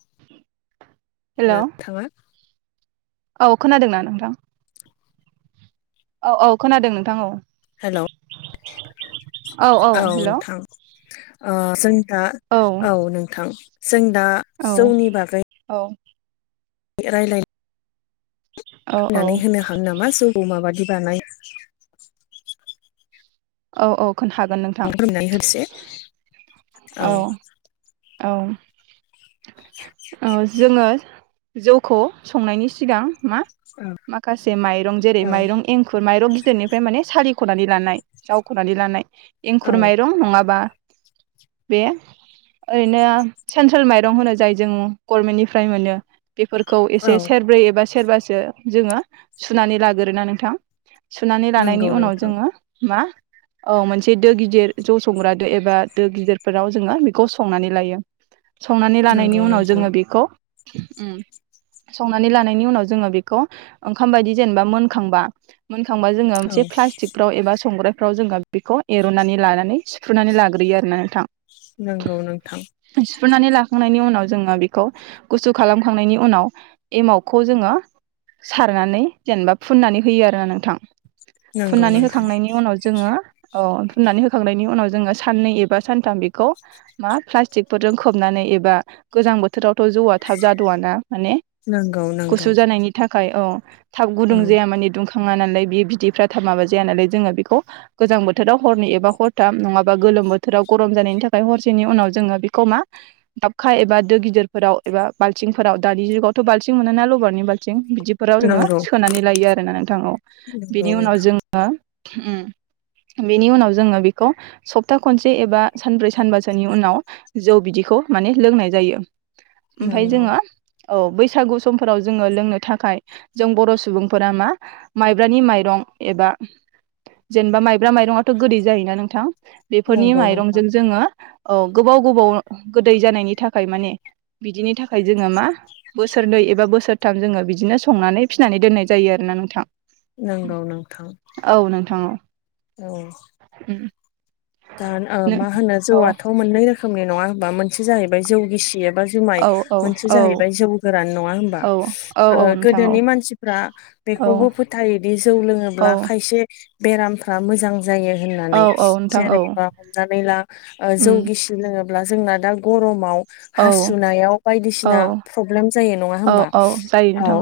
[inaudible] नोंथाङा औ खोनादोंना नोंथां औ औ खोनादों नोंथां औ हेलौ औ नोंथां ओ जों दा औ नोंथां जों दा औ जौनि बागै रायलायनि औ औ फोनानै होनो हागोन नामा जौखौ माबादि बानायो औ औ खोन्थागोन नोंथां फोरमायनानै होदोसै औ औ औ जोङो जौखौ संनायनि सिगां मा माखासे माइरं जेरै औ माइरं एंखुर माइरं [unintelligible] निफ्राय माने सालिखनानै लानाय जावखनानै लानाय एंखुर औ माइरं नङाबा बे ओरैनो सेन्ट्रेल माइरं होनो जाय जों गरमेन्टनिफ्राय मोनो बेफोरखौ औ एसे सेरब्रै एबा सेरबासो जोङो सुनानै लागोरोना नोंथां सुनानै लानायनि नंगौ उनाव नोंथां जोङो मा औ मोनसे दो गिदिर ज' संग्रा दो एबा दो गिदिरफोराव जोङो बेखौ संनानै लायो संनानै लानायनि नंगौ उनाव नोंथां जोङो बेखौ संनानै लानायनि उनाव जोङो बेखौ ओंखाम बायदि जेनेबा मोनखांबा थांबा जोङो औ मोनसे प्लास्टिकफ्राव एबा संग्रो फाव जोङो बेखौ एर'नानै लानानै सिफ्रुनानै लाग्रोयो आरोना नोंथां थां हुफुनानै लाखांनायनि उनाव जोङो बेखौ गुसु खालामखांनायनि उनाव एमावखौ जोङो सारनानै जेनेबा फुननानै होयो आरो ना नोंथां नंगौ फुननानै नोंथां होखांनायनि उनाव जोङो औ फुननानै होखांनायनि उनाव जोङो साननै एबा सानथाम बेखौ मा प्लास्टिकफोरजों खोबनानै एबा गोजां बोथोरावथ' जौआ थाब जाद'आ ना माने नंगौ नंगौ गुसु जानायनि थाखाय औ थाब औ गुदुं जाया माने दुंख थाङा नालाय बि बिदिफ्रा थाब माबा जाया नालाय जों बेखौ गोजां बोथोराव हरनि एबा हरथाब नङाबा गो बोथोराव गरम जानायनि थाखाय हर नि उनाव जोङो बेखौ मा दाबखा एबा दो गिदिरफोराव एबा बालथिंफोराव दानि जुगावथ' बाल मोन ना लबरनि बाल बिदिफोराव जोङो नंगौ सोनानै लायो आरोना नोंथां नंगौ बेनि उनाव नोंथां जोङो बेनि उनाव जोङो बेखौ सप्ता खनसे एबा सानब्रै सानबासो बिनि उनाव जौ बिदिखौ माने लोंनाय जायो ओमफफ्राय नंगौ जोङो औ बैसागु समफोराव जोङो लोंनो थाखाय जों बर' सुबुंफोरा मा माइब्रानि माइरं एबा जेनेबा माइब्रा माइरङाथ' गोदै जायोना नोंथां बेफोरनि नंगौ नोंथां माइरंजों जोङो औ गोबाव गोबाव गोदै जानायनि थाखाय माने बिदिनि थाखाय जोङो मा बोसोरनै एबा बोसोरथाम जोङो बिदिनो संनानै फिसिनानै दोननाय जायो आरोना नोंथां नंगौ नोंथां औ नोंथां औ औ उम दा नो मा होनो औ जौआथ' मोननै रोखोमनि नङा होनोमबा मोनसे जाहैबाय जौ गिसि ए बा जुमाय औ औ मोनसे औ जाहैबाय जौ गोरान नङा होनबा औ औ औ नोंथां औ गोदोनि मानसिफ्रा औ बेखौबो फोथायोदि जौ औ लोङोब्ला खायसे बेरामफ्रा मोजां जायो औ होननानै औ नोंथां औ जेरैबा हमनानै ला उम जौगिसि लोङ होनोब्ला जोंना दा गरमाव औ हासुनायाव औ बायदिसिना प्रब्लेम जायो नङा औ हमबा औ जायो औ नोंथां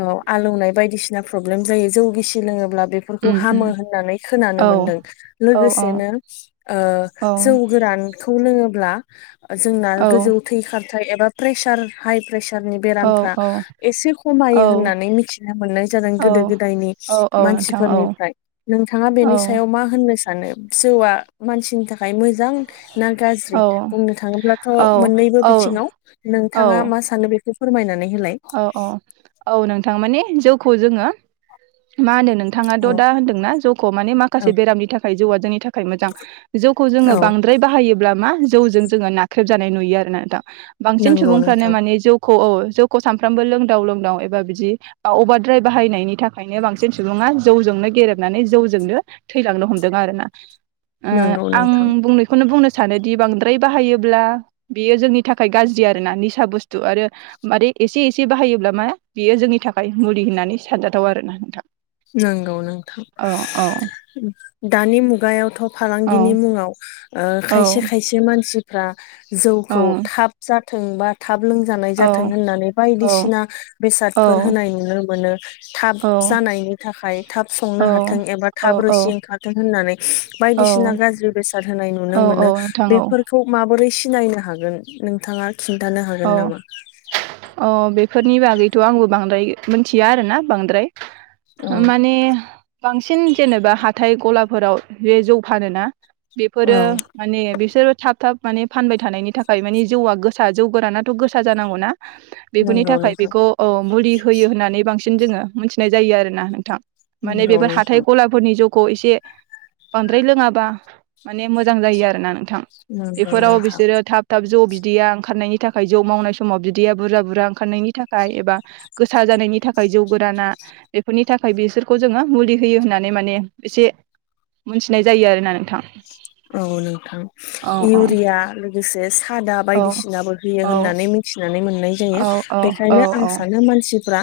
औ आलौनाय बायदिसिना प्रब्लेम जायो जौ गिसि लोङोब्ला बेफोरखौ उम उम हामो होननानै खोनानो औ मोनदों औ औ लोगोसे बिदिनो औ जौ गोरानखौ लोङोब्ला जोंना गोजौ थै खारथाय एबा प्रेसार हाइ प्रेसारनि औ बेरामफ्रा एसे औ खमायो होननानै मिथिनो मोननाय जादों औ गोदो गोदायनि औ औ नोंथां औ मानसिफोरनिफ्राय नोंथाङा औ बेनि सायाव मा होननो सानो जौआ मानसिनि थाखाय मोजां ना गाज्रि औ बुंनो थाङोब्लाथ' मोननैबो बिथिङाव नोंथाङा मा सानो बेखौ फोरमायनानै होलाय औ औ औ नोंथां माने जौखौ जोङो मा होनदों औ नोंथाङाथ' दा होनदोंना जौखौ माने माखासे औ बेरामनि थाखाय जौआ जोंनि थाखाय थाखाय मोजां जौखौ जोङो औ बांद्राय बाहायोब्ला मा जौजों जोङो नाख्रेबजानाय नुयो आरो न दां बांसिन नंगौ सुबुंफ्रानो नोंथां माने जौखौ औ जौ सानफ्रामबो लोंदाव लोंदाव एबा बिदि अभारद्राय बाहायनायनि थाखायनो बांसिन सुबुङा जौजोंनो गेबनानै जौजोंनो थैलांनो हमदों आरोना नंगौ नोंथां आंनायखौनो बुंनो सानोदि बांद्राय बाहायोब्ला बियो जोंनि थाखाय गाज्रि आरोना निसा बुस्थु आरो मारे एसे एसे बाहायोब्ला मा बियो जोंनि थाखाय मुलि होननानै सानजाथाव आरोना नोंथां नंगौ नोंथां औ दानि मुगायावथ' फालांगिनि औ मुङाव ओ खायसे औ खायसे मानसिफ्रा औ जौखौ थाब जा थोंबा थाब लोंजानाय औ जाथों होननानै औ बायदिसिना औ बेसादफोर होनाय नुनो मोनो थाब औ जानाय थाखाय थाब संनो हाथों एबा औ थाब रोसि ओंखारथों होननानै औ बायदिसिना गाज्रि बेसाद होना नुनो औ मोन नोंथां औ बेफोरखौ माबोरै सिनायनो हागोन नोंथाङा खिन्थानो हागोन नामा फोरनि बागैथ' आंबो बांद्राय मोनथिया आरोना बांद्राय औ माने बांसिन जेनेबा हाथाय ग'लाफोराव जौ फानोना औ बेफोरो माने बिसोरो थाब थाब माने फानबाय थानायनि थाखाय मानि जौआ गोसा जौ गोरानाथ' गोसा जानांगौनाा बेफोरनि नंगौ थाखाय नोंथां बेखौ मुलि होयो होननानै बांसिन जों मोनथिनाय जायोना नोंथां। माने नंगौ बेफोर नोंथां हाथाय गर्खाफोरनि जौ खौ एसे बांद्राय लोङाबा माने मोजां जायो आरोना थां नंगौ बेफोराव नोंथां बिसोरो थाब थाब जौ बिदै आ ओंखारनायनि थाखाय जौ मावनाय समाव बिदैया बुरजा बुरजा ओंखारनायनि थाखाय एबा गोसा जानायनि थाखाय जौ गोरान ना बेफोरनि थाखाय बिसोरखौ जोङो मुलि होयो होननानै माने एसे मोनथिनाय जायो आरोना नोंथां। औ नोंथां औ औ इउरिया लोगोसे खादा औ बायदिसिनाबो होयो औ होननानै मिथिनानै मोननाय जायो औ औ औ बेखायनो आं सानो मानसिफ्रा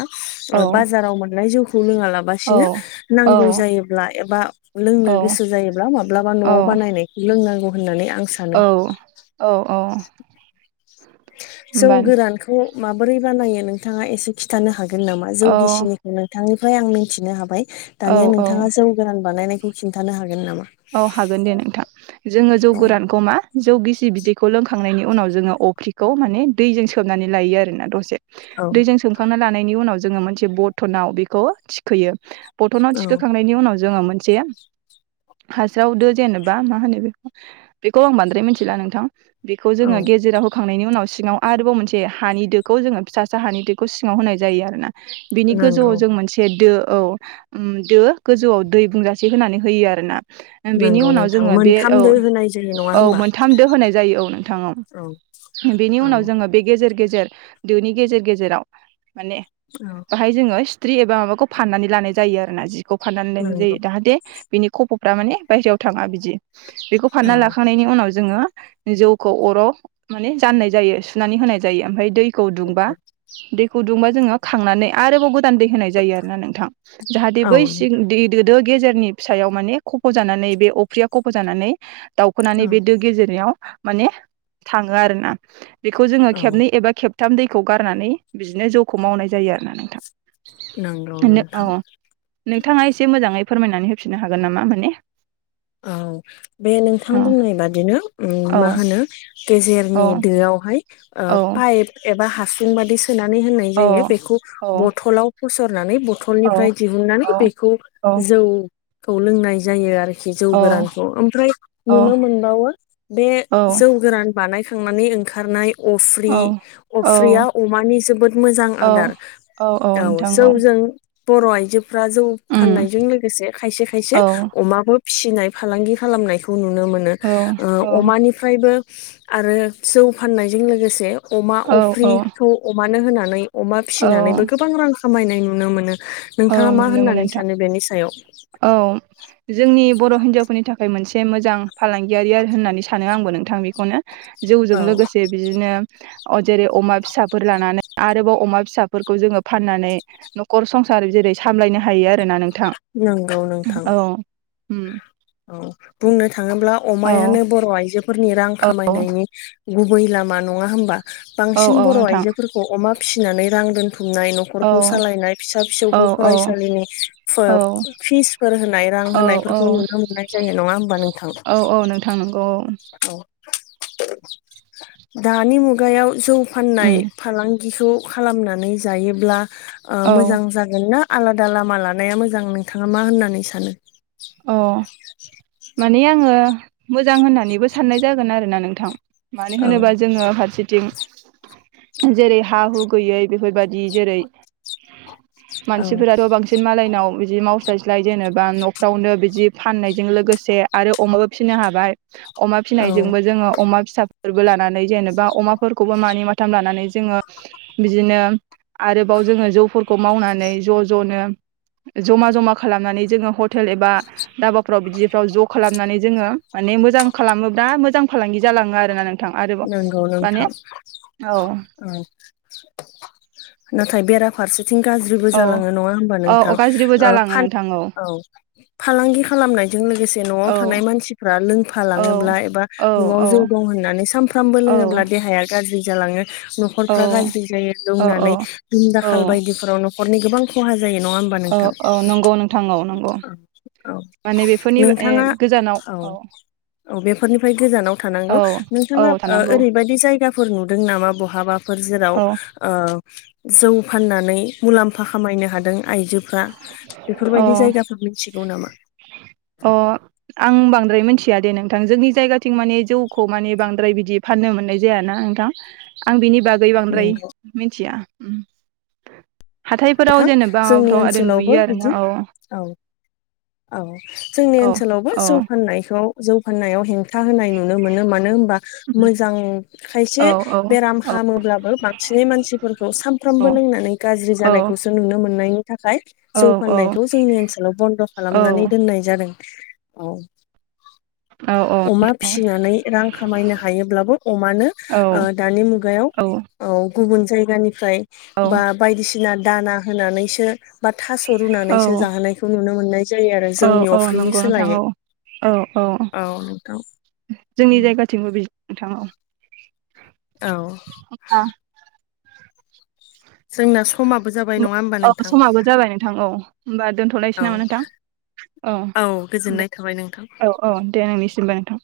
औ बाजाराव मोननाय जौखौ लोङा औ लासिनो औ नांगौ जायोब्ला एबा लों नो औ गोसो जायोब्ला माब्लाबा न'आव बानायनायखौ लोंनांगौ होननानै आं सानो औ औ औ जौ होमबा गोरानखौ माबोरै बानायो नोंथाङा एसे खिन्थानो हागोन नामा जौ औ गिसिनिखौ नोंथांनिफ्राय आं मिथिनो हाबाय औ दानिया औ नोंथाङा जौ गोरान बानायनाय बे खौ खिन्थानो हागोन नामा? औ हागोन दे नोंथां जोङो जौ औ गोरानखौ मा जौ गिसि बिदैखौ लोंखांनायनि उनाव जो अफ्रिखौ म दैजों सनानै ल आरोना दसे औ दै सखां ला उनाव जोङो मोनसेनखौ थिखयो बथनाव औ थिखांनायनि उनाव जोङो मोनसेया हास्रावदो जेनेबा मा होनो बे बेखौ आं बांद्राय मिथिला नोंथां बेखौ औ जोङो गेजेराव होखांनायनि उनाव सिङाव आरोबाव मोनसे हानि दोखौ जोङो फिसासा हानि दोखौ सिङाव होनाय जायो आरोना बिनि नंगौ गोजौआव जों मोनसे दो औ दो गोजौआव दै बुंजासे होनानै होयो आरोना बेनि नंगौ उनाव नोंथां जोङो बे मोनथाम औ दो होनाय जायो नङा औ होमबा मोनथाम दो होनाय जायो औ नोंथां औ बेनि औ उनाव जोङो बे गेजेर गेजेर दोनि गेजेर गेजेराव माने औ बाहाय जोङो सिथ्रि एबा माबाखौ फाननानै लानाय जायो आरो ना जिखौ फाननानै लानाय नंगौ जायो दाहाथे बिनि खप' फ्रा माने बायहेरायाव थाङा बिदि बेखौ फानना औ लाखांनायनि उनाव जोङो जौखौ अर' माने जाननाय जायो सुनानै होनाय जायो ओमफ्राय दै खौ दैदुंबा औ दैखौ दुंबा जोङो खांनानै आरोबाव दै होनाय जायो आरो ना नोंथां जाहाथे औ बै सिदो गेजेरनि फिसायाव माने खफ' जानानै बे अफ्रिया खफ' जानानै दाउखोनानै बे दो गेजेरनायाव माने थाङो आरोना बेखौ जोङो औ खेबनै एबा खेब थाम दैखौ गारनानै बिदिनो ज'खौ मावनाय जायो आरो ना नोंथां। नंगौ अ नोंथां नोंथाङा एसे मोजाङै फोरमायनानै होफिननो हागोन नामा माने औ बे औ नोंथां बुंनाय बादिनो औ मा होनो गेजेर औ औ दहायाइ एबा हासुं बायदि सोना होना औ जायो बेखौ औ बथलाव फसरनानै औ बथलनिफ्राय दिहुननानै औ बेखौ औ जौ खौ लोंनाय जायो आरो खिजौ औ गोरानखौ ओमफ्राय औ नुनो मोनबावो बे जौ गोरान बानाय थांनानै ओंखारनाय अफ्रि औ अफ्रिया अमानि जोबोद मोजां औ आदार औ सौजों बर' आइजोफ्रा जौ उम फाननायजों लोगोसे खायसे खायसे औ अमाबो फिसिनाय फालांगि खालामनायखौ नुनो मोनो औ औ ओ अमानिफ्रायबो आरो जौ फाननायजों लोगोसे अमा औ अफ्रि औ खौ अमानो होनानै अमा औ फिसिनानैबो गोबां रां खामायनाय नुनो मोनो। औ नोंथाङा मा नुनो मोनो होननानै नोंथां सानो बेनि सायाव औ जोंनि बर' हिनजावफोरनि थाखाय मोनसे मोजां फालांगियारि आर होननानै सानो आंबो नोंथां बेखौनो जौजों औ लोगोसे बिदिनो अ जेरै अमा फिसाफोर लानानै आरोबाव अमा फिसाफोरखौ जोङो फाननानै न'खर संस सार जेरै सामलायनो हायो आरोना नोंथां, नंगौ नोंथां औ। उम औ बुंनो थाङोब्ला औ अमायानो बर' आय फोरनि रां खामायनायनि गुबै लामा नङा होमबा औ बांसिन औ बर' नोंथां आइजोफोरखौ अमा फिसिनानै रां दोन हुमनाय औ न'खरखौ सालायनाय फिसा औ फिसौखौ औ फरायसालिनि फोब-फिसफोर होनाय। आव औ औ होनायफोरखौ नुनो मोननाय जायो नङा होमबा नोंथां औ औ नोंथां नंगौ औ औ। दानि मुगायाव जौ फाननाय उम फालां गिखौ खालामनानै जायोब्ला ओ औ मोजां जागोन ना? आलादा लामा लानाया मोजां, नोंथाङा मा होननानै सानो? अ माने आङो मोजां होननानैबो साननाय जागोन आरोना नोंथां मानो औ होनोबा जों। जेरै हा हु गैयै बेफोरबायदि जेरै औ मानसिफोराथ' बांसिन मालायनाव बिदि मावस्लायस्लाय जेनेबा न' फ्रावनो बिदि फाननायजों लोगोसे आरो अमाबो फिसिनो हाबाय। अमा औ फिनायजोंबो जोङो अमा फिसा फोरबो लानानै जेनेबा अमाफोरखौबो मानि माथाम लानानै जोङो बिदिनो आरोबाव न'आव जोंओ जौ फोरखौ मावनानै ज' ज' नो जमा जमा खालामनानै जोंओ ह' टोल एबा धाबाफ्राव बिदिफ्राव ज' खालामनानै जोङो माने मोजां खालामोबा मोजां फालांगि जा लांआरोना नों नंगौ नोंथां औ नाथाय बेराम जों गाज्रिबो औ जालाओ नङा हबा नोंथां औ गाज्रिबो औ जालाङो फान नोंथां औ फालांगि खालामनाय। बेजों लोगोसे औ न'आव थानाय मानसिफ्रा लोंफा लांओब्ला एबा औ न'आव औ जौ दं होननानै सानफ्रोम फ्रामबो औ लोङोब्ला देहाया गाज्रि जालाङो। न'खरफ्रा गाज्रि जायो लोंनानै औ उनदाखाल बायदिफोराव न'खरनि गोबां खहा जा अ अ नंगौ नोंथां औ नंगौ। औ माने बेफोरनिबो ए नोंथाङा गोजानाव औ औ बेफोरनिफ्राय गोजानाव थानांगौ औ औ नोंथाङा। ओ थानांगौ रैबायदि जायगाफोर नुदों नामा? बहाबाफोर जेराव ओ औ औ जौ फाननानै मुलाम्फा खामायनो हादों आइजो फ्रा अ बेफोरबायदि जायगाफोर मिथिगौ नामा? गैयादे नोंथां जोंनि जायगाथिं माने जौखौ माने बांद्राय बिदि फाननो मोननाय जाय ना नोंथां आं बिनि बाग गै बांद्राय नोंगौ मिथिया हाथायफोराव नोंथां जेनेबा जोंनि दोन ओनसोलावबो लुयो आरोना बिदि औ औ औ जोंनि औ ओनसोलावबो औ जौ फाननायखौ जौ फाननायाव हें था होनाय नुनो मोनो मानोहोनबा मोजां खायसे औ बेराम औ हामोब्लाबो बांसिन मानसिफोरखौ सानफ्रामबो लोंनानै गाज्रि जानायखौसो नुनो मोननायनि थाखाय औ जौ फाननायखौ जोंनि ओनसोलाव बन्द' औ खालामनानै दोननाय जादों। ओं औ आ अमा फिसिनानै रां खामायनो हायोब्लाबो अमानो औ दानि मुगायाव। औ गुबुन जायगानिफ्राय औ बा बायदिसिना दाना होनानैसो बा थास' औ रुनानैसो जाहोनायखौ नुनो मोननाय। जायो आरो औ जौनि औ अफ्रिनि नंगौ नोंथां सोलायै औ। औ औ जोंनि जायगाथिंबो बे औ [unintelligible] जोंना समाबो जाबाय नङा होमबा औ नोंथां समाबो जाबाय नोंथां औ होमबा दोन्थ'लायनोसै औ नामा नोंथां? औ गोजोननाय दे थाबाय नोंथां औ औ दे नोंनिसिमबो नोंथां।